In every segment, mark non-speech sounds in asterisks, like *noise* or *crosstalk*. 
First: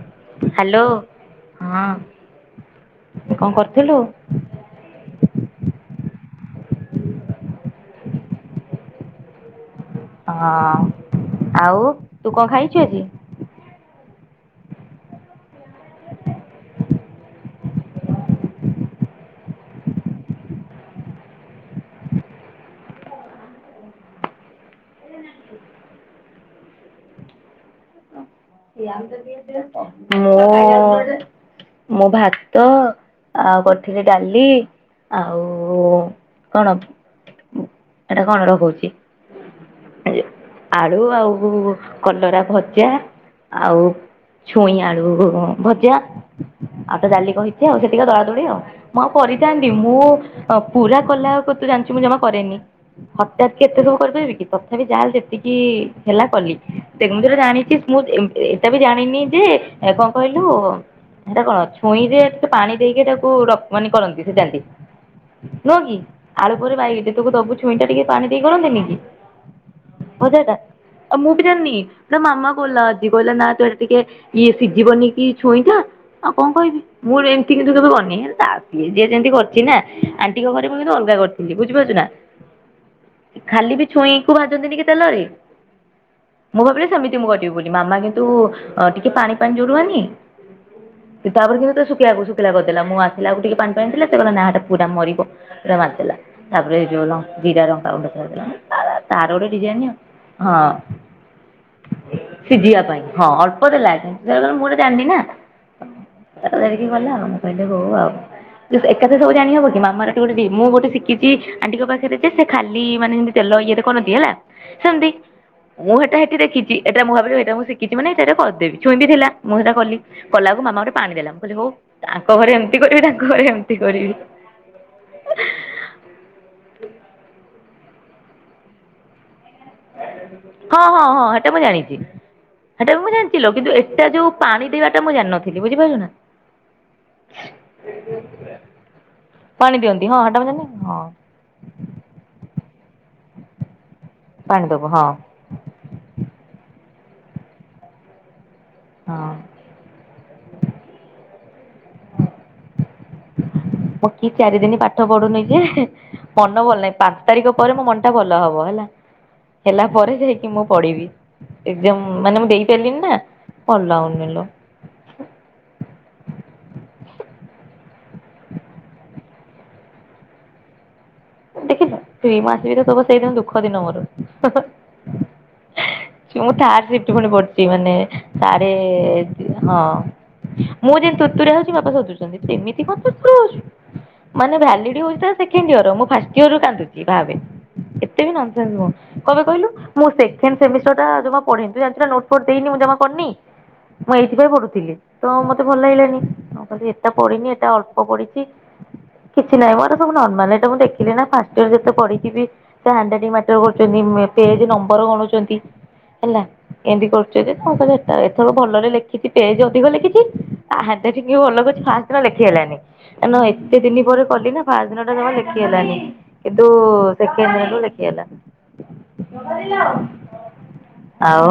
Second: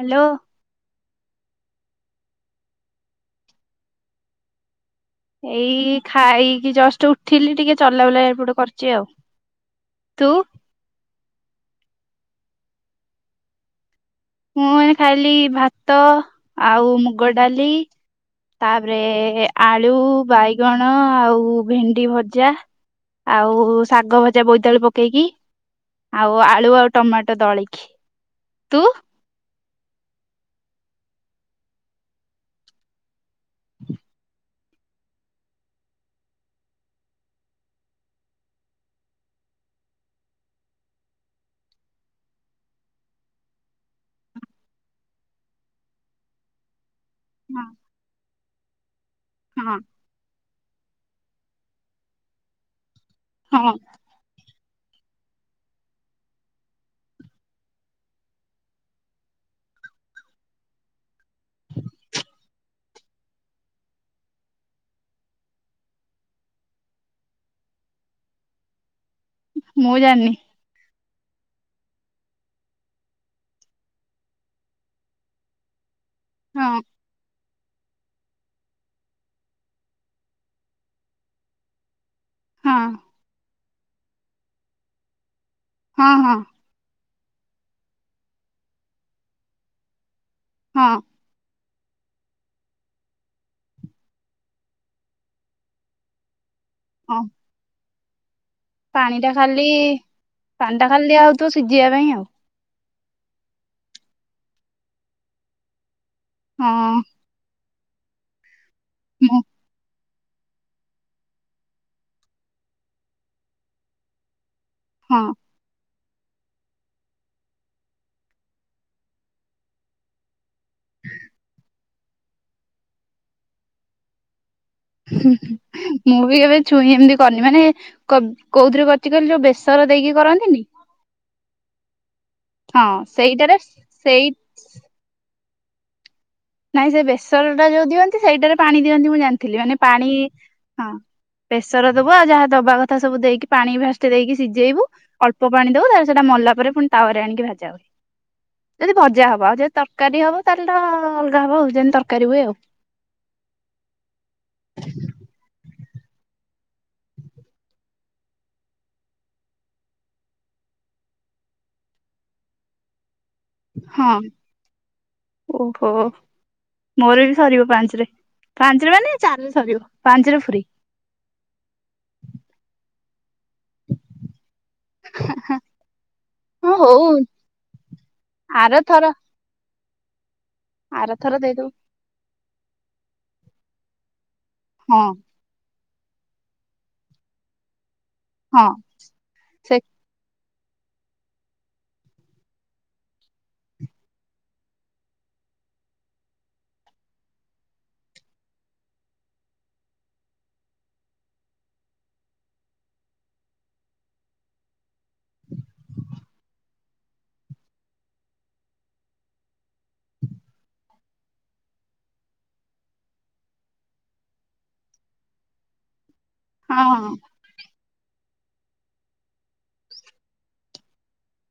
Hello hello. ହଁ କଣ କରୁଥିଲୁ? ଏଇ ଖାଇକି ଜଷ୍ଟ ଉଠିଲି ଟିକେ ଚଲା ବୁଲା ଏପଟେ କରୁଚି ଆଉ। ତୁ ହଁ ଆଉ ତୁ କଣ ଖାଇଚୁ ଆଜି? ମୁଁ ଏଇ ଖାଇଲି ଭାତ ଆଉ ମୁଗ ଡାଲି ତାପରେ ଆଳୁ ବାଇଗଣ ଆଉ ଭେଣ୍ଡି ଭଜା। ଆଉ ଶାଗ ଭଜା ବୋଇତିଆଳୁ ପକେଇକି। ଆଉ ଆଳୁ ଆଉ ଟମାଟୋ ଦଳକି। *unintelligible* ମୁଁ ମୁଁ ଭାତ ଆଉ କରିଥିଲି ଡାଲି ଆଉ କଣ, ଏଟା କଣ? ରହ କହୁଛି। ଆଳୁ ଆଉ କଲରା ଭଜା ଆଉ ଛୁଇଁ ଆଳୁ ଭଜା ଆଉ ତା ଡ଼ାଲି କହିଛି ହଁ ଆଉ ସେତିକ ଦଳାଦୋଳି ଆଉ। ମୁଁ ଆଉ କରିଥାନ୍ତି ହଁ ମୁଁ ହଁ ପୁରା କଲାଆକୁ ତୁ ଜାଣିଛୁ ମୁଁ ଜମା କରେନି, ହଠାତ୍ ହଁ କେତେ ସମୟ କରିପାରିବି କି ତତ ତଥାପି ଯାଲ ଯେତିକି ହେଲା କଲି। ଦେଖ ମୁଁ ଯୋଉରା ଜାଣିଛି ମୁଁ ଏମ୍-ଏମ୍-ଏଟା ବି ଜାଣିନି ଯେ ଏ କଣ କହିଲୁ ସେଟା କଣ ଛୁଇଁରେ ଟିକେ ପାଣି ଦେଇକି ତାକୁ ରଖ ମାନେ କରନ୍ତି, ସିଜାନ୍ତି ନୁହଁ କି ଆଳୁ ପୁରି ବାଇଗଛି ନିତୁକୁ ଦବୁ ଛୁଇଁଟା ଟିକେ ପାଣି ଦେଇ କରନ୍ତିନି କି? ମୁଁ ଜାଣିନି। ଭଜାଟା ଆଉ ମୁଁ ବି ଜାଣିନି, ତ ମାମା କଲା ଆଜି କହିଲା ନା ତୁ ଏଇଟା ଟିକେ ଇଏ ସିଝିବନି କି ଛୁଇଁଟା ଆଉ କଣ କହିବି? ହଁ ମୁଁ *unintelligible* କିନ୍ତୁ କେବେ କରିନି ହେଲା, ତାର ସିଏ ଯିଏ ଯେମିତି କରିଛି ନା ଆଣ୍ଟିଙ୍କ ଘରେ ମୁଁ କିନ୍ତୁ ଅଲଗା କରିଥିଲି, ବୁଝିପାରୁଚୁ ନା? ହଁ। ଖାଲି ବି ଛୁଇଁକୁ ଭାଜନ୍ତିନି କି ତେଲରେ, ହଁ ହଁ ମୁଁ ଭାବିଲି ସେମିତି ଯେ ମୁଁ କରିବି ବୋଲି। ମାମା କିନ୍ତୁ ଟିକେ ପାଣି ପାଣି ଯୋଉ ରୁହେନି, ହଁ ସେ ତାପରେ କିନ୍ତୁ ଶୁଖେଇଆକୁ ଶୁଖିଲା କରିଦେଲା। ମୁଁ ଆସିଲା ଆକୁ ଟିକେ ପାଣି ପାଣି ଥିଲା, ସେ କହିଲା ନା ସେଟା ପୁରା ମରିବ, ସେଟା ମାରିଦେଲା। ତାପରେ ଯୋଉ ହଁ ଲଙ୍କ ଜିରା ଲଙ୍କା ଗୁଣ୍ଡ ଦିଆ *unintelligible* ତା ପାଣି ତାର ଟା ଗୋଟେ ଖାଲି ଡିଜାଇନ ଆଉ। ହଁ ପାଣି ଟା ଖାଲି ଦିଆ ହଉଥିବ ସିଝିବା ପାଇଁ ଆଉ ସିଝିବା ପାଇଁ ହଁ ଅଳ୍ପ ଦେଲାଗି ସେତେବେଳେ ମୁଁ ଏଇଟା ଜାଣିନି ନାଁ ଦେରିକି ହଁ ଗଲା ଆଉ। ମୁଁ କହିଲି ହଉ ଆଉ ଏକାଥରେ ସବୁ ମୁଁ ଜାଣି ହବ କି? ମାମାର ଗୋଟେ ବି ମୁଁ ଗୋଟେ ଶିକିଚି ଆଣ୍ଟିଙ୍କ ପାଖରେ ଯେ, ସେ ଖାଲି ମାନେ ଯେମିତି ତେଲ ଇଏରେ କରନ୍ତି ହେଲା ସେମତି, ହଁ ମୁଁ ହେଠୁ ସେଟା ସେଠି ଦେଖିଛି। ଏଟା ମୁଁ ଭାବିଲି ଏଇଟା ମୁଁ ଶିଖିଛି ମାନେ ସେଇଟା କରିଦେବି। ଛୁଇଁ ବି ଥିଲା, ମୁଁ ସେଟା କଲି କଲା ଆକୁ ମାମା ଗୋଟେ ପାଣି ଦେଲା, ମୁଁ କହିଲି ହଉ ତ ଆଙ୍କ ଘରେ ଏମତି କରିବି ତାଙ୍କ ଘରେ ଏମତି କରିବି ମୁଁ ବି କେବେ ଛୁଇଁ ଏମତି କରିନି, ମାନେ କୋ-କୋଉଥିରେ କରିଚି କହିଲି ଯୋଉ ବେସ ସର ଦେଇକି କରନ୍ତିନି ସେଟା ମୁଁ ଜାଣିଛି। ହଁ ସେଟା ବି ମୁଁ ଜାଣିଚି ଲୋ, ସେଇଟାରେ କିନ୍ତୁ ଏଟା ଯୋଉ ସେଇ ପାଣି ଦେବାଟା ମୁଁ ଜାଣିନଥିଲି, ବୁଝିପାରୁିଲ ନା? ନାଇଁ ସେ ବେସରଟା ଯୋଉ ଦିଅନ୍ତି, ସେଇଟାରେ ପାଣି ଦିଅନ୍ତି ମୁଁ ଜାଣିଥିଲି। ମାନେ ଦିଅନ୍ତି ପାଣି ହଁ ହେଟା ମୁଁ ଜାଣିନି ହଁ ବେସର ଦବୁ ଆଉ ଯାହା ଦବା କଥା ସବୁ ଦେଇକି ପାଣି ଫାଷ୍ଟ ଦେଇକି ପାଣି ସିଜେଇବୁ, ଦବୁ ହଁ ଅଳ୍ପ ପାଣି ଦବୁ ତା ସେଇଟା ମଲା ପରେ ପୁଣି ତାପରେ ଆଣିକି ଭାଜା ହୁଏ। ଯଦି ହଁ ଭଜା ହବ ଆଉ ଯଦି ତରକାରୀ ହବ ତାହେଲେ ତ ଯେନ୍ତି ତରକାରୀ ହୁଏ ଆଉ। ପକି ଚାରି ଦିନ ପାଠ ପଢୁନି ଯେ ମନ ଭଲ ନାହିଁ, ପାଞ୍ଚ ତାରିଖ ପରେ ମୋ ମନ ଟା ଭଲ ହବ ହେଲା। ହେଲା ପରେ ଯାଇକି ମୁଁ ପଢିବି। ଏକ୍ଜାମ୍ ମାନେ ମୁଁ ଦେଇ ସାରିଲିଣି ନା ଭଲ ହଁ ହଉନି ଲୋ ଓହୋ। ମୋର ବି ସରିବ ପାଞ୍ଚରେ। ପାଞ୍ଚରେ ମାନେ ଚାରିରେ ସରିବ ପାଞ୍ଚରେ ଫ୍ରି। ଦେଖିଚ ଦୁଇ ମାସ ବି ତ ତବ ସେଇଦିନ ଦୁଃଖ ଦିନ ମୋର ମୁଁ ହଁ ଥାର୍ଡ ହଉ ସିଫ୍ଟ ପୁଣି ପଡ଼ିଛି ମାନେ ସାଢ଼େ ଆରଥର ହଁ। ମୁଁ ଯେମତି ଆରଥର ତୁରତୁରିଆ ଦେଇଦବୁ। ହଉଛି ବାପା ସୋଧୁଛନ୍ତି, ସେମିତି କଣ ତୁରତୁର୍ ହଉଛୁ। ମାନେ ଭ୍ୟାଲିଡି ହଁ ହଉଚି ତାର ସେକେଣ୍ଡ ଇୟର, ମୁଁ ଫାଷ୍ଟ ଇୟରରୁ କାନ୍ଦୁଛି ଭାବେ ହଁ *unintelligible* ମୁଁ କହିବେ କହିଲୁ ମୁଁ ସେ ସେମ୍ ସେମିଷ୍ଟର ଟା ଜମା ପଢ଼ିନି। ତୁ ଜାଣିଛୁ ନା ନୋଟ ଫୋଟ ଦେଇନି ମୁଁ ଜମା କରିନି ମୁଁ ଏଇଥିପାଇଁ ପଢୁଥିଲି, ତ ମତେ ଭଲ ଲାଗିଲାନି। ମୁଁ କହିଲି ଏଟା ପଢିନି ଏଟା ଅଳ୍ପ ପଢିଛି କିଛି ନାଇଁ ମୋର ସବୁ ନର୍ମାଲ। ଏଟା ମୁଁ ଦେଖି ସେଠି ନା ଫାଷ୍ଟ ଇୟର ଯେତେ ପଢିକି ବି, ସେ ହ୍ୟାଣ୍ଡ ରାଇଟିଙ୍ଗ ମ୍ୟାଟର କରୁଚନ୍ତି, ମେ ପେଜ୍ ନମ୍ବର ଗଣୁଛନ୍ତି ହେଲା। ଏମିତି କରୁଛନ୍ତି ତ କ ଏଥର ଭଲରେ ଲେଖିଛି ପେଜ ଅଧିକ ଲେଖିଛି, ତା ହ୍ୟା ଣ୍ଡ ରାଇଟିଙ୍ଗ ବି ଭଲ କରିଚି, ଫାଷ୍ଟ ଦିନ ଲେଖି ହେଲାନି। କାରଣ ଏତେ ଦିନି ପରେ କଲି ନା ଫାଷ୍ଟ ଦିନ ଟା ଜମା ଲେଖି ଖି ହେଲାନି। କିନ୍ତୁ ହଁ ସେକେଣ୍ଡ ଦିନଠୁ ଲେଖିହେଲା। ଆଉ?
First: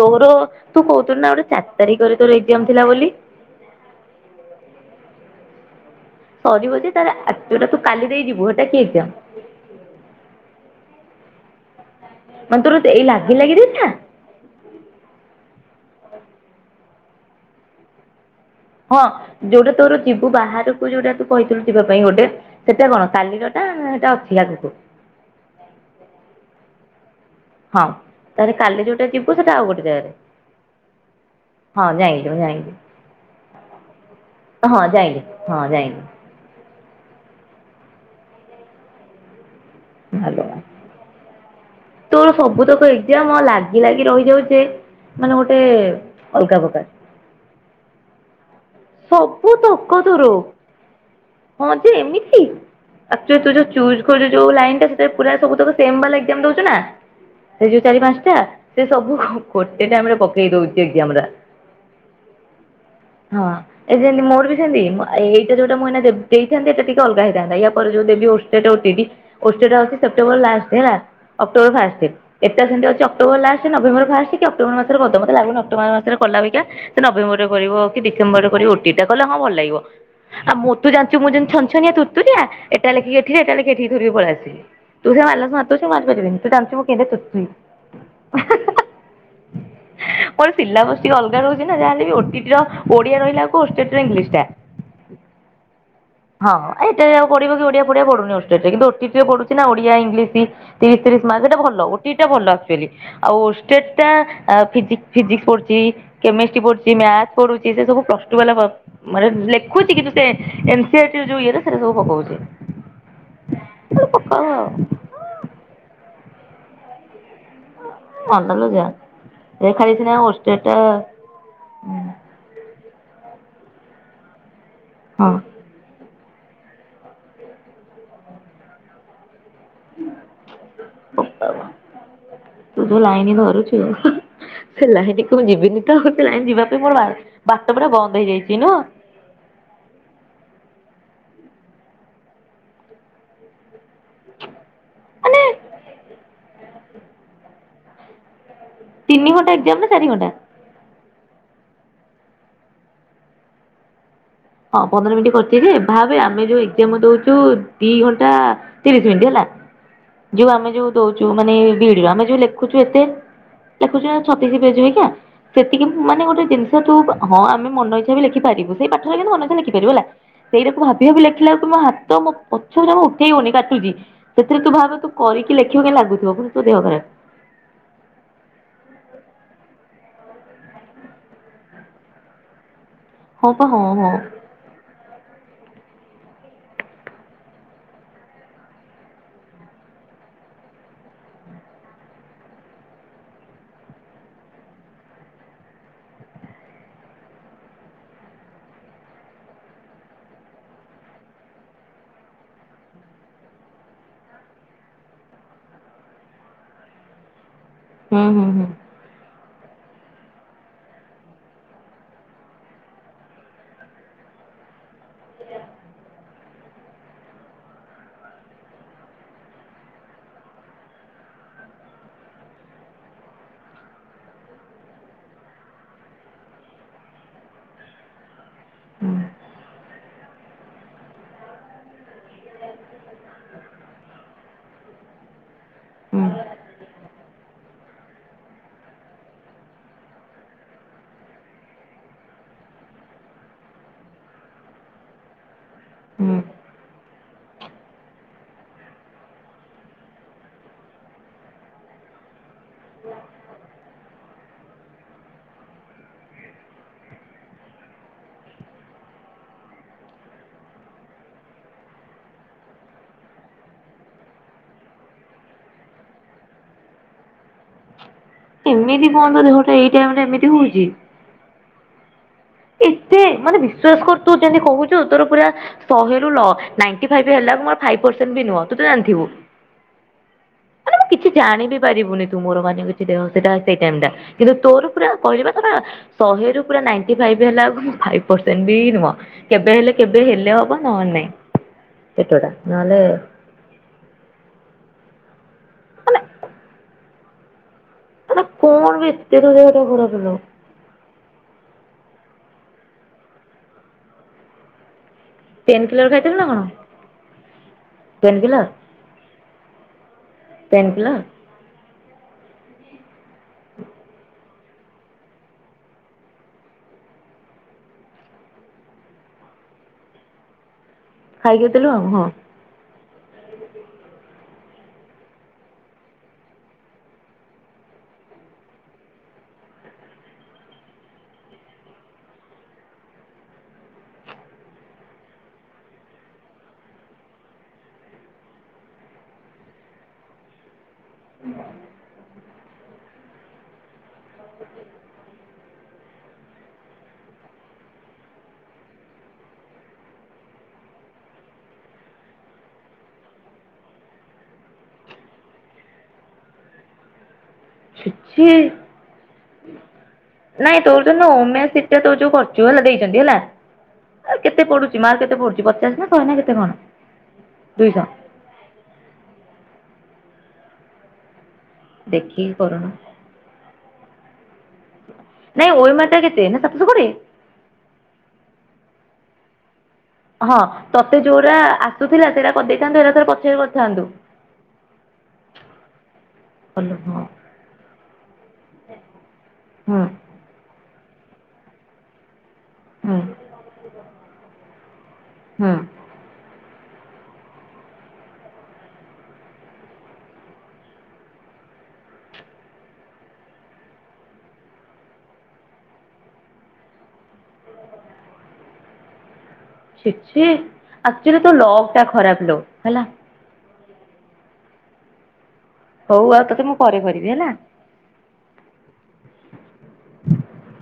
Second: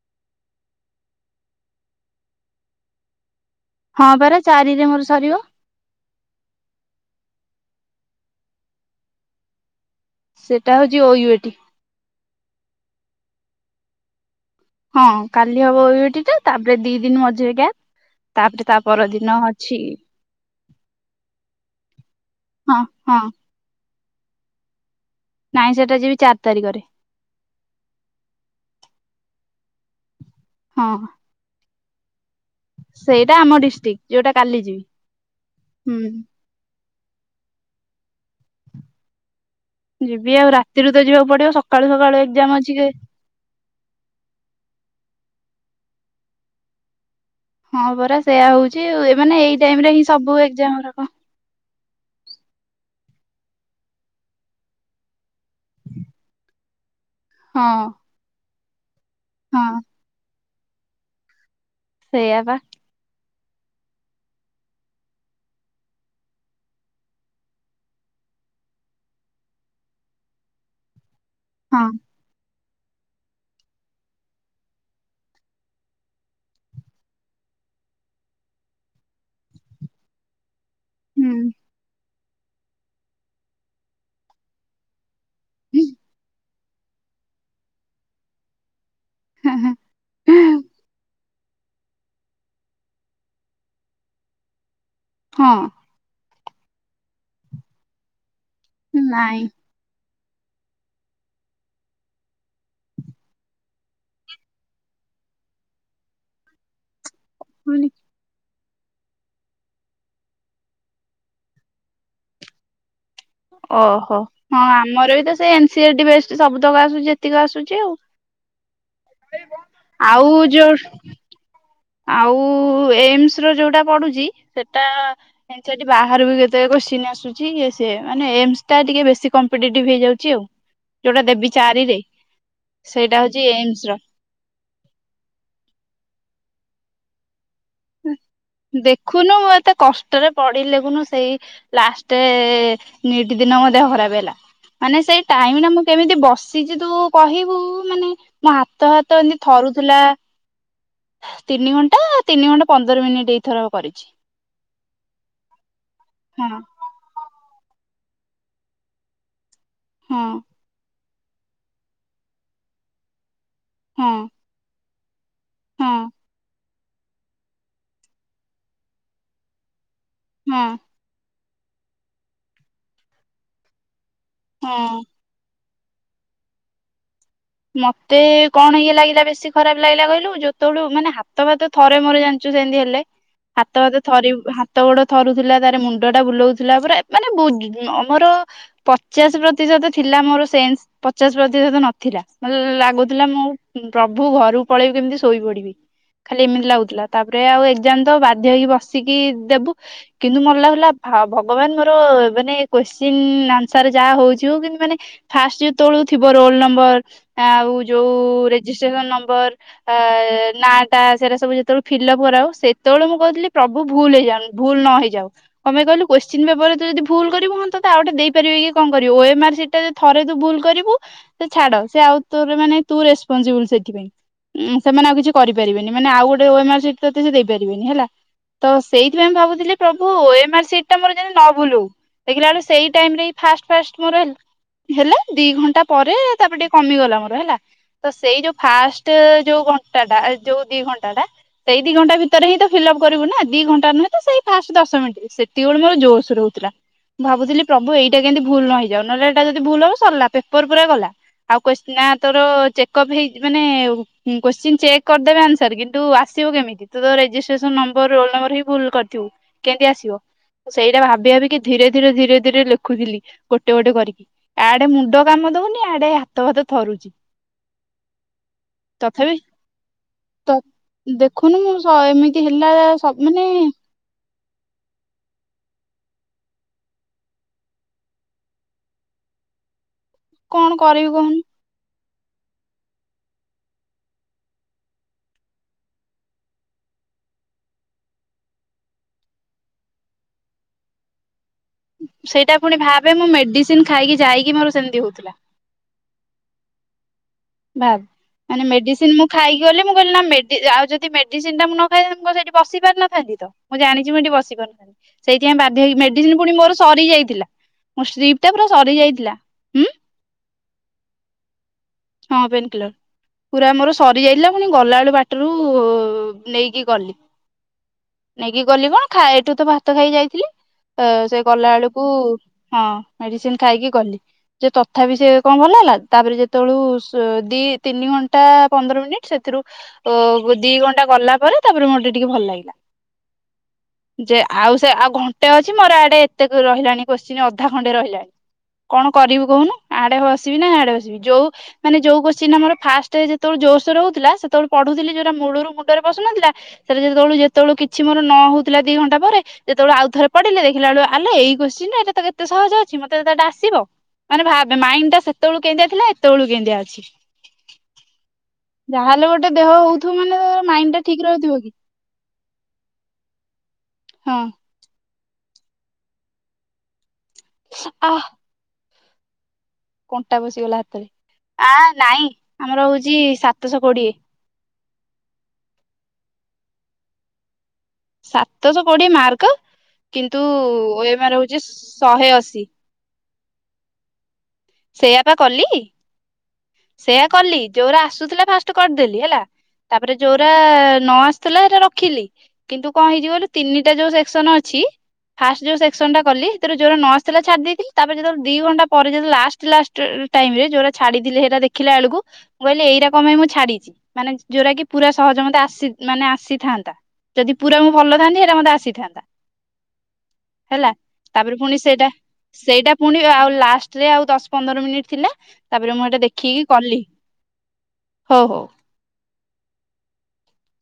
ତୋର ତୁ କହୁଥିଲୁ ନା ଗୋଟେ ଚାରି ତାରିଖରେ ତୋର ଏକ୍ଜାମ ଥିଲା ବୋଲି। ହଁ ପରା ଚାରିରେ ମୋର ସରିବ। ସରିବଯେ ତାଲେ ତୋଟା ତୁ କାଲି ଦେଇ ଯିବୁ ହେଟା କି ଏକ୍ଜାମ୍? ସେଟା ହଉଚି ଓ ୟୁ ଏ ଟି। ମାନେ ତୋର ଏଇ ଲାଗି ଲାଗି ଦି ଟା? ହଁ କାଲି ହବ ଓ ୟୁ ଏ ଟି ଟା ତାପରେ ଦି ଦିନ ମଝିରେ ଗ୍ୟାପ। ହଁ ଯଉଟା ତୋର ଯିବୁ ବାହାରକୁ ଯୋଉଟା ତୁ କହିଥିଲୁ ଯିବା ପାଇଁ ଗୋଟେ ହଁ ସେଟା କଣ ହଁ କାଲିରଟା? ସେଇଟା ଅଛି ଆଗକୁ। ନାଇଁ ସେଟା ଯିବି ଚାରି ତାରିଖରେ। ହଁ ତାହେଲେ କାଲି ଯୋଉଟା ଯିବୁ ସେଟା ଆଉ ଗୋଟେ ଜାଗାରେ। ହଁ। ହଁ ଯାଇଁ। ସେଇଟା ଆମ ଡିଷ୍ଟ୍ରିକ୍ଟ ଯୋଉଟା କାଲି ଯାଇକି ହଁ ଯିବି ଯାଇଲିି ହଁ ଯାଇଲି। ହୁଁ ଯିବି ଭଲ ଆଉ ରାତିରୁ ତ ଯିବାକୁ ପଡିବ ସ ତୋର ସବୁତକ ଏକ୍ଜାମ୍ ଲାଗି ଲାଗି ରହିଯାଉଛେ ଯେ ମାନେ ଗୋଟେ ଅଲଗା ପ୍ରକାର। ହଁ ପରା ସେଇୟା ହଉ ସବୁ ତକ ତୋର ଗୁରାକ ହଁ ଯେ ଏମିତି ଏକ୍ଟୁଆଲି ତୁ ଯୋଉ ଚୂଜ କରିଚୁ ଯୋଉ ଲାଇନଟା ସେଥିରେ ପୁରା ସବୁତକ ସେମ ବାଲା ଏକ୍ସାମ୍ ଦଉଛୁ ନା? ହଁ ସେ ଯୋଉ ଚାରି ପାଞ୍ଚଟା ସେ ସବୁ ହଁ ଗୋଟେ ଟାଇମରେ ପକେଇ ଦଉଚି ଏକ୍ଜାମଗୁରା। ସେୟାଵା। ହଁ। ଏ ଯେମିତି ମୋର ବି ସେମତି ଏଇଟା ଯୋଉଟା ଏଇନା ଦେଇଥାନ୍ତି ଏଇଟା ଟିକେ ଅଲଗା ହେଇଥାନ୍ତା ଏହା ପରେ ଓ ଟେଡି ଓଷ୍ଟେ ଟା ହଉଚି ସେପ୍ଟେମ୍ବର ଲାଷ୍ଟରେ ହେଲା ଅକ୍ଟୋବର ହଁ ଫାଷ୍ଟ। ଏ ମୋତେ ଯେମିତି ଲାଗୁଚି ଅକ୍ଟୋବର ଲାଷ୍ଟ ନଭେମ୍ୱର ଫାଷ୍ଟ କି ଅକ୍ଟୋବର ମାସରେ କରିଦବ। ମୋତେ ଲାଗୁନି ଅକ୍ଟୋବର ମାସରେ କଲାପିକା ସେ ନଭେମ୍ବରରେ କରିବ କି ଡିସେମ୍ୱରରେ କରିବ ଓ ଟି ଇ ଟି ଟା କଲେ ହଁ ଭଲ ଲାଗିବ, ଆଉ ମୁଁ ତ ଜାଣିଚୁ ମୁଁ ହୁଁ ଯୋଉ ଛନଛନିଆ। ତୁ ଯା ଏଟା ଲେଖି ଏଠି ଏଟା ଲେଖି ଧରି ପଲେଇ ଆସେ, ତୁ ଯୋଉ ମାଲସ ମାରିଦଉଚୁ ମୁଁ ମାରିପାରିବିନି। ତୁ ଜାଣିଚୁ ମୁଁ କେତେ ତୁରୁ ତୁରୀ, ମୋର ସିଲାବସ ଟିକେ ଅଲ ରହୁଚି ଯାହାହେଲେ ବି ଓ ଟି ଟିର ଓଡ଼ିଆ ରହିଲାକୁ ଓଷ୍ଟିଟର ଇଂଲିଶ ଟା। ହଁ। ହଁ ଏଇଟା ଆଉ ପଢିବ କି ଓଡିଆ ପଢୁନି ଓଷ୍ଟିଟରେ କିନ୍ତୁ ଓଟିଟିରେ ପଡୁଚି ନାଇଁ ନା ଓଡିଆ ଇଂଲିଶ। ତି ତିରିଶ ତିରିଶ ମାର୍କ ଏଟା ଭଲ ଓ ଟି ଟି ଟା ଭଲ ଆକଚୁଆଲି ଆଉ ଓଷ୍ଟିଟ ଟା ଫିଯିକ ଫିଯିକ୍ ନସ ପଡୁଚି, କେମେଷ୍ଟି ପଡୁଚି, ମ୍ୟାଥ ପଡୁଚି ସେସବୁପ୍ଲସଟୁ ବଲ ପ ମାନେ ଲେଖୁଚି କିନ୍ତୁ ସେ ଏନ ସି ଆର ଟି ଯୋଉ ସେଗୁରା ସବୁ ପକଉଚି। ଓହୋ ହଁ ଆମର ବି ତ ସେ ଏନ୍ସିଆରଟି ବେଷ୍ଟ ସବୁତକ ଆସୁଚି ଏତିକି ଆସୁଚି ମନଲୋ ଯା ଆଉ ଏ ଖାଲି ସିନା ଆଉ ଓଷ୍ଟେଜ ଟା ଯୋଉ ଆଉ ଏମ୍ସ ର ଯୋଉଟା ପଡୁଚି ସେଟା ହଁ ଏଠି ବାହରେ ବି କେତେ କେତେ ଯାକ କୋଶ୍ଚିନ୍ ଆସୁଚି ୟେ ସିଏ ମାନେ ଏମସ ଟା ଟିକେ ବେଶୀ କମ୍ପିଟେଟିଭ ହେଇଯାଉଚି ଆଉ, ଯୋଉଟା ଦେବି ପକାଉ ଚାରିରେ ତୁ ଯୋଉ ସେଇଟା ଲାଇନ ହଉଛି ଏମ୍ସ ଧରୁଚୁ। ର। ସେ ଲାଇନ ମୁଁ ଯିବିନି ତ ସେ ଲାଇନ ଯିବା ପାଇଁ ମୋର ବା ଦେଖୁନୁ ମୁଁ ଏତେ କଷ୍ଟରେ ପଡିଲି ଦେଖୁନୁ ସେଇ ଲାଷ୍ଟ ନିଟ ଦିନ ମୋ ଦେହ ଖରାପ ହେଲା। ମାନେ ସେଇ ଟାଇମ ଟା ମୁଁ କେମିତି ବସିଚି ତୁ କହିବୁ ମାନେ ମୋ ହାତ ହାତ ତିନି ଏମତି ଘଣ୍ଟା ଏକ୍ଜାମ ନା ଥରୁଥିଲା। ଚାରି ଘଣ୍ଟା? ତିନି ଘଣ୍ଟା ତିନି ଘଣ୍ଟା ପନ୍ଦର ମିନିଟ ଏଇଥର କରିଚି। ହଁ ପନ୍ଦର ମିନିଟ୍ କରିଚି ଯେ ଭାବେ ଆମେ ହଁ ଯୋଉ ଏକ୍ଜାମ ଦଉଚୁ ଦି ଘଣ୍ଟା ତିରିଶ ମିନିଟ୍ ହେଲା ହଁ ଯୋଉ ଆମେ ଯୋଉ ଦଉଚୁ ମାନେ ବି ଇ ଡି, ଆମେ ଯୋଉ ଲେଖୁଚୂ ଏତେ ହଁ ଲେଖୁଚୁ ଛତିଶ ପେଜ ହେଇକା। ସେତିକି ହଁ ମାନେ ଗୋଟେ ଜିନିଷଠୁଁ, ହଁ ଆମେ ମନଇଛା ବି ଲେଖିପାରିବୁ ସେଇ ପାଠରେ କିମତି ମନଇଛା ଲେଖିପାରିବୁ ହେଲା। ହଁ ସେଇଟାକୁ ଭାବି ଭାବି ଲେଖିଲା ବେଳକୁ ମୋ ହାତ ମୋ ପଛତକ ଉଠେଇ ହଉନି କାଟୁଛି। ସେଥିରେ ତୁ ଭାବେ ହଁ। ତୁ କରିକି ଲେଖିବୁ କେମିତି ଲାଗୁଥିବ, ପୁଣି ତୋ ଦେହ ଖରାପ। ମତେ କଣ ଇଏ ଲାଗିଲା ବେଶୀ ଖରାପ ଲାଗିଲା କହିଲୁ ଯେତେବେଳୁ, ମାନେ ହାତ ଫାତ ଥରେ ମୋର ଜାଣିଚୁ ତୁ ସେମିତି ହେଲେ। ହଁ ପା ହଁ ହାତ ଫାତ ହଁ ଥରି ହାତ ଗୋଡ ଥରୁଥିଲା ତାର ମୁଣ୍ଡଟା ବୁଲଉଥିଲା ପରା ମାନେ ବୁ ମର ପଚାଶ ପ୍ରତିଶତ ଥିଲ ମୋର ସେନ୍ସ ପଚାଶ ପ୍ରତିଶତ ନଥିଲା। ମୋତେ ଲାଗୁଥିଲା ମୁଁ ପ୍ରଭୁ ଘରକୁ ପଳେଇବି କେମିତି ଶୋଇପଡିବି। ଖାଲି ଏମିତି ଲାଗୁଥିଲା। ତାପରେ ଆଉ ଏଜ୍ଜାମ୍ ତ ବାଧ୍ୟ ହେଇକି ବସିକି ଦେବୁ। କିନ୍ତୁ ମତେ ଲାଗୁଥିଲା ହଁ ଭଗବାନ ମୋର ମାନେ କୋଶ୍ଚିନ୍ ଆନ୍ସର ଯାହା ହଉଚି ହଉ କିନ୍ତୁ ମାନେ ଫାଷ୍ଟ ଯେତେ ବେଳୁ ଥିବ ରୋଲ ନମ୍ବର ଆଉ ଯୋଉ ହୁଁ ହୁଁ ହୁଁ ରେଜିଷ୍ଟ୍ରେସନ ନମ୍ବର ଅ ନାଟା ସେଟା ସବୁ ଯେତେବେଳେ ଫିଲ୍ ଅପ କରାଉ ସେତେବେଳେ ମୁଁ କହୁଥିଲି ପ୍ରଭୁ ଭୁଲ ହେଇଯାଉ ଭୁଲ ନହେଇଯାଉ। କଣ ପାଇଁ କହିଲୁ କୋଶ୍ଚିନ୍ ପେପର ରୁ ଯଦି ଭୁଲ କରିବୁ ମୁଁ ତତେ ଆଉ ଗୋଟେ ଦେଇପାରିବେ କି କଣ କରିବି। ଓଏମ୍ଆର ସିଟ୍ ରେ ଯଦି ଥରେ ତୁ ଭୁଲ କରିବୁ ସେ ଛାଡ ସେ ଆଉ ତୋ ମାନେ ତୁ ରେସପନସିବୁଲ ସେଥିପାଇଁ। ଉଁ ସେମାନେ ଆଉ କିଛି କରିପାରିବେନି। ମାନେ ଆଉ ଗୋଟେ ଓଏମଆର୍ ସିଟ୍ ତତେ ସେ ଦେଇପାରିବେନି ହେଲା। ତ ହୁଁ ସେଇଥିପାଇଁ ଭାବୁଥିଲି *unintelligible* ଓଏମ୍ଆର୍ ସିଟ୍ ଟା ଯେମିତି ମୋ ନ ଭୁଲ୍ ହଉ। ଦେଖିଲା ବେଳୁ ସେଇ ଟାଇମ ରେ ଫାଷ୍ଟ ମୋର ହେଲା ଦି ଘଣ୍ଟା ପରେ ହୁଁ ତାପରେ ଟିକେ କମିଗଲା। ହେଲା। ତ ସେଇ ଯୋଉ ଫାଷ୍ଟ୍ ଯୋଉ ଘଣ୍ଟାଟା ଯୋଉ ଦି ଘଣ୍ଟାଟା ସେଇ ଦି ଘଣ୍ଟା ଭିତରେ ହିଁ ତ ଫିଲ୍ଅପ କରିବୁ ନା ଦି ଘଣ୍ଟା ନୁହେଁ ତ ସେଇ ଫାଷ୍ଟ ଦଶ ମିନିଟ। ସେତିକିବେଳେ ମୋର ଜୋର ସୋରେ ହୁଁ। ହଉଥିଲା। ଭାବୁଥିଲି ପ୍ରଭୁ ଏଇଟା କେମିତି ଭଲ ନ ହେଇଯାଉ ନହେଲେ ଏଟା ଯଦି ଭୁଲ ହବ ସରିଲା ପେପ ପା ଗଲା ଆଉ ନା ତୋର ଚେକଅପ୍ ହେଇ ମାନେ କୋଶ୍ଚିନ୍ ଚେକ୍ କରିଦେବେ ଆନ୍ସର କିନ୍ତୁ ତୁ ଆସିବ କେମିତି? ରେଷ୍ଟ୍ରେସନ ନମ୍ବର ରୋଲ ନମ୍ବର ହିଁ ଭୁଲ କରିଥିବୁ କେମିତି ଆସିବ। ସେଇଟା ଭାବି ଭାବିକି ଧୀରେ ଧୀରେ ଧୀରେ ଧୀରେ ଲେଖୁଥିଲି ଗୋଟେ ଗୋଟେ କରିକି। ଆଡେ ମୁଣ୍ଡ କାମ ଦବନି ଆଡେ ହାତ ଭାତ ଥରୁଚି। ଏମିତି କଣ ପାଇଁ ଦେହଟା ଏଇ ଟାଇମରେ ଏମିତି ହଉଚି। ହଁ ଏମିତି ହେଲା ସବ ମତେ ମାନେ ବିଶ୍ୱାସ କରୁ ତୁ ଯେମିତି କହୁଚୁ ତୋର ପୁରା ଶହେରୁ ନାଣ୍ଟି ଫାଇବ୍ ହେଲା ବେଳକୁ ମୋର ଫାଇବ ପରସେଣ୍ଟ ବି ନୁହଁ ତୁ ତ ଜାଣିଥିବୁ। *inaudible* ମାନେ ମୁଁ କରିବି କିଛି କହୁନୁ ଜାଣି ବିି ପାରିବୁନି। ମୋର ମାନେ କିଛି ଦେହ ସେଟା ସେଇ ଟାଇମ୍ ଟା। କିନ୍ତୁ ତୋର ପୁରା କହିଲି ପା ପୁରା ଶହେ ରୁ ପୁରା ନାଇଣ୍ଟି ଫାଇପ୍ ସିଏ ବି ହେଲା ବେଳକୁ ମୁଁ ଫାଇବ ପରସେଣ୍ଟ ବି ନୁହଁ। କେବେ ହେଲେ କେବେ ହେଲେ ହବ ନହେଲେ ନାଇଁ। ପେଟଟା ସେଇଟା ପୁଣି ନହେଲେ ଭାବେ ମୁଁ ମେଡିସିନ ଖାଇକି ଯାଇକି ମୋର ସେମିତି ହଉଥିଲା। ମାନେ ବା ମାନେ କଣ ବେ ମେଡିସିନ ମୁଁ ଏତେ ତୋ ଖାଇକି ଦେହଟା ଗଲେ ମୁଁ ଖରାପ କହିଲି ହେଲା? ନା ଆଉ ଯଦି ମେଡିସିନ ଟା ମୁଁ ନ *unintelligible* ମି ସେଠି ବସି ପାରୁନଥାନ୍ତି ତ। ମୁଁ ଜଣିଛି ମୁଁ ସେଠି ବସି ପାରିନଥାନ୍ତି। ସେଇଥିପାଇଁ ପେନ୍ ବାଧ୍ୟ ହେଇକି କିଲର ଖାଇଥିଲୁ ମେଡିସିନ ନା ପୁଣି କଣ? ମୋର ସରିଯାଇଥିଲା। ମୋ ପେନ୍ ଷ୍ଟ୍ରିପ ଟା କିଲର ପୁରା ସରିଯାଇଥିଲା। ଉଁ। Pain killer. ହଁ ପେନ୍ କିଲର। ପୁରା ମୋର ସରିଯାଇଥିଲା। ପୁଣି ଗଲାବେଳୁ ବାଟରୁ ନେଇକି ଗଲି। ନେଇକି ଗଲି କଣ ଖା ଏଇଠୁ ତ ଭାତ ଖାଇ ଯାଇଥିଲି। ସେ ଖାଇକି ଗଲା ଥିଲୁ ବେଳକୁ ଆଉ ହଁ। ହଁ ମେଡିସିନ ଖାଇକି ଗଲି। ଯେ ତଥାପି ସେ କଣ ଭଲ ହେଲା। ତାପରେ ଯେତେବେଳକୁ ଦି ତିନି ଘଣ୍ଟା ପନ୍ଦର ମିନିଟ ସେଥିରୁ ଦି ଘଣ୍ଟା ଗଲା ପରେ ତାପରେ ମ ମତେ ଟିକେ ଭଲ ଲାଗିଲା। ଯେ ଆଉ ସେ ଆଉ ଘଣ୍ଟେ ଅଛି ମୋର ଆଡେ ଏତେ ରହିଲାଣି କୋଶ୍ଚିିନ ଅଧା ଖଣ୍ଡେ ରହିଲାଣି। କଣ କରିବୁ କହୁନୁ ଆଡେ ବସିବି ନା ହାଡେ ବସିବି। ଯୋଉ ମାନେ ଯୋଉ କୋଶ୍ଚିନ୍ ଆମର ଫାଷ୍ଟ ଯେତେବେଳେ ଜୋର ସୋର ହଉଥିଲା ସେତେବେଳେ ପଢୁଥିଲି ଯୋଉଟା ମୂଳରୁ ମୁଣ୍ଡରେ ପଶୁନଥିଲା ସେ ଯେତେବେଳ କୁ ଯେତେବେଳେ କିଛି ମୋର ନ ହଉଥିଲା ଦି ଘଣ୍ଟା ପରେ ଯେତେବେଳେ ଆଉଥରେ ପଢିଲି ଦେଖିଲା ବେଳକୁ ଆଲୋ ଏଇ କୋସ୍ *unintelligible* ଏଟା ତ ଏତେ ସହଜ ଅଛି। ମତେ ତ ଏଟା ଆସିବ। ମାନେ, ଭାବେ ମାଇଣ୍ଡ ଟା ସେତେବେଳୁ କେଏଁତିଆ ଥିଲା ଏତେବେଳୁ କେନ୍ଦିଆ ଅଛି। ଛିଛି ଯାହାହେଲେ, ଗୋଟେ ଦେହ ହଉ ନାଇଁ, ତୋର ଯୋଉ ଓମେ ସିଟ ଟଉ ଯୋଉ କରୁ ଯଉ ହେଲା ଦେଇଛନ୍ତି ହେଲା। ହଁ ଆ କେତେ ପଡୁଛି ମାର୍ କେତେ ପଡୁଛି ପଚାଶ ନା ଶହେ ନା କେତେ କଣ? ଦୁଇ ଶ। ଆଃ କଣ୍ଟା ପସିଗଲା ହାତରେ। ଆ ନାଇଁ ଦେଖିକି ଆମର କରୁନୁ ହଉଛି, ସାତଶହ କୋଡିଏ। ନାଇଁ ୱାଲ୍ ମାଟରେ କେତେ? ନା ସାତ ସ କୋଡିଏ? ସାତଶହ କୋଡିଏ ମାର୍କ! କିନ୍ତୁ ହଁ, ତତେ ଓଏମଆର ଯୋଉରା ହଉଛି ଶହେ ଆସୁଥିଲା। ସେଇରା ଅଶୀ କରିଦେଇଥାନ୍ତୁ ଏଇରା ଥରେ, ପଛରେ କରିଥାନ୍ତୁ। ସେଇଆପା କଲି! ଭଲ ହଁ ସେଇଆ କଲି। ଯୋଉରା ଆସୁଥିଲା ଫାଷ୍ଟ କରିଦେଲି ହେଲା, ହୁଁ ତା'ପରେ ଯୋଉରା ନ ଆସୁଥିଲା ହେରା ରଖିଲି। କିନ୍ତୁ, କଣ ହୁଁ ହେଇଚି କହିଲୁ, ତିନିଟା ଯୋଉ ସେକ୍ସନ ଅଛି, ଫାଷ୍ଟ ହୁଁ ଯୋଉ ସେକ୍ସନ ଟା କଲି ଯଉଟା ନ ଆସୁ ଥିଲା ଛାଡି ଦେଇଥିଲି। ତା'ପରେ ଯେତେଳେ ଦି ଘଣ୍ଟା ପରେ ଯଦି ଲାଷ୍ଟ ଲାଷ୍ଟ୍ ଟାଇମ୍ ରେ ଯୋଉରା ଛାଡିଥିଲି, ହେରା ଦେଖିଲା ଆଳକୁ ମୁଁ, କହିଲି ଏଇରା କଣ ପାଇଁ ମୁଁ ଛାଡିଛି? ମାନେ ଯ ଯଉଟା କି ପୁରା ସହଜ ମତେ ଆସି ମାନେ ଆସିଥାନ୍ତା। ଯଦି ପୁରା ମୁ ଭଲ ଥାନ୍ତି। ହେଟା ମତେ ଆସିଥାନ୍ତା। ଛିଛି ହେଲା, ଆକ୍ଚୁଆଲି ତୋ ତାପରେ ପୁଣି ଲକ୍ ଟା ସେଇଟା, ଖରାପ ଲୋ ସେଇଟା ହେଲା ପୁଣି ଆଉ ଲାଷ୍ଟ। ରେ ଆଉ ଦଶ ପନ୍ଦର ମିନିଟ୍ ଥିଲା। ତା'ପରେ ମୁଁ ଏଇଟା ହଉ ଆଉ ତତେ ଦେଖିକି ମୁଁ ପରେ କଲି। କରିବି ହେଲା ହଉ ହଉ। *unintelligible*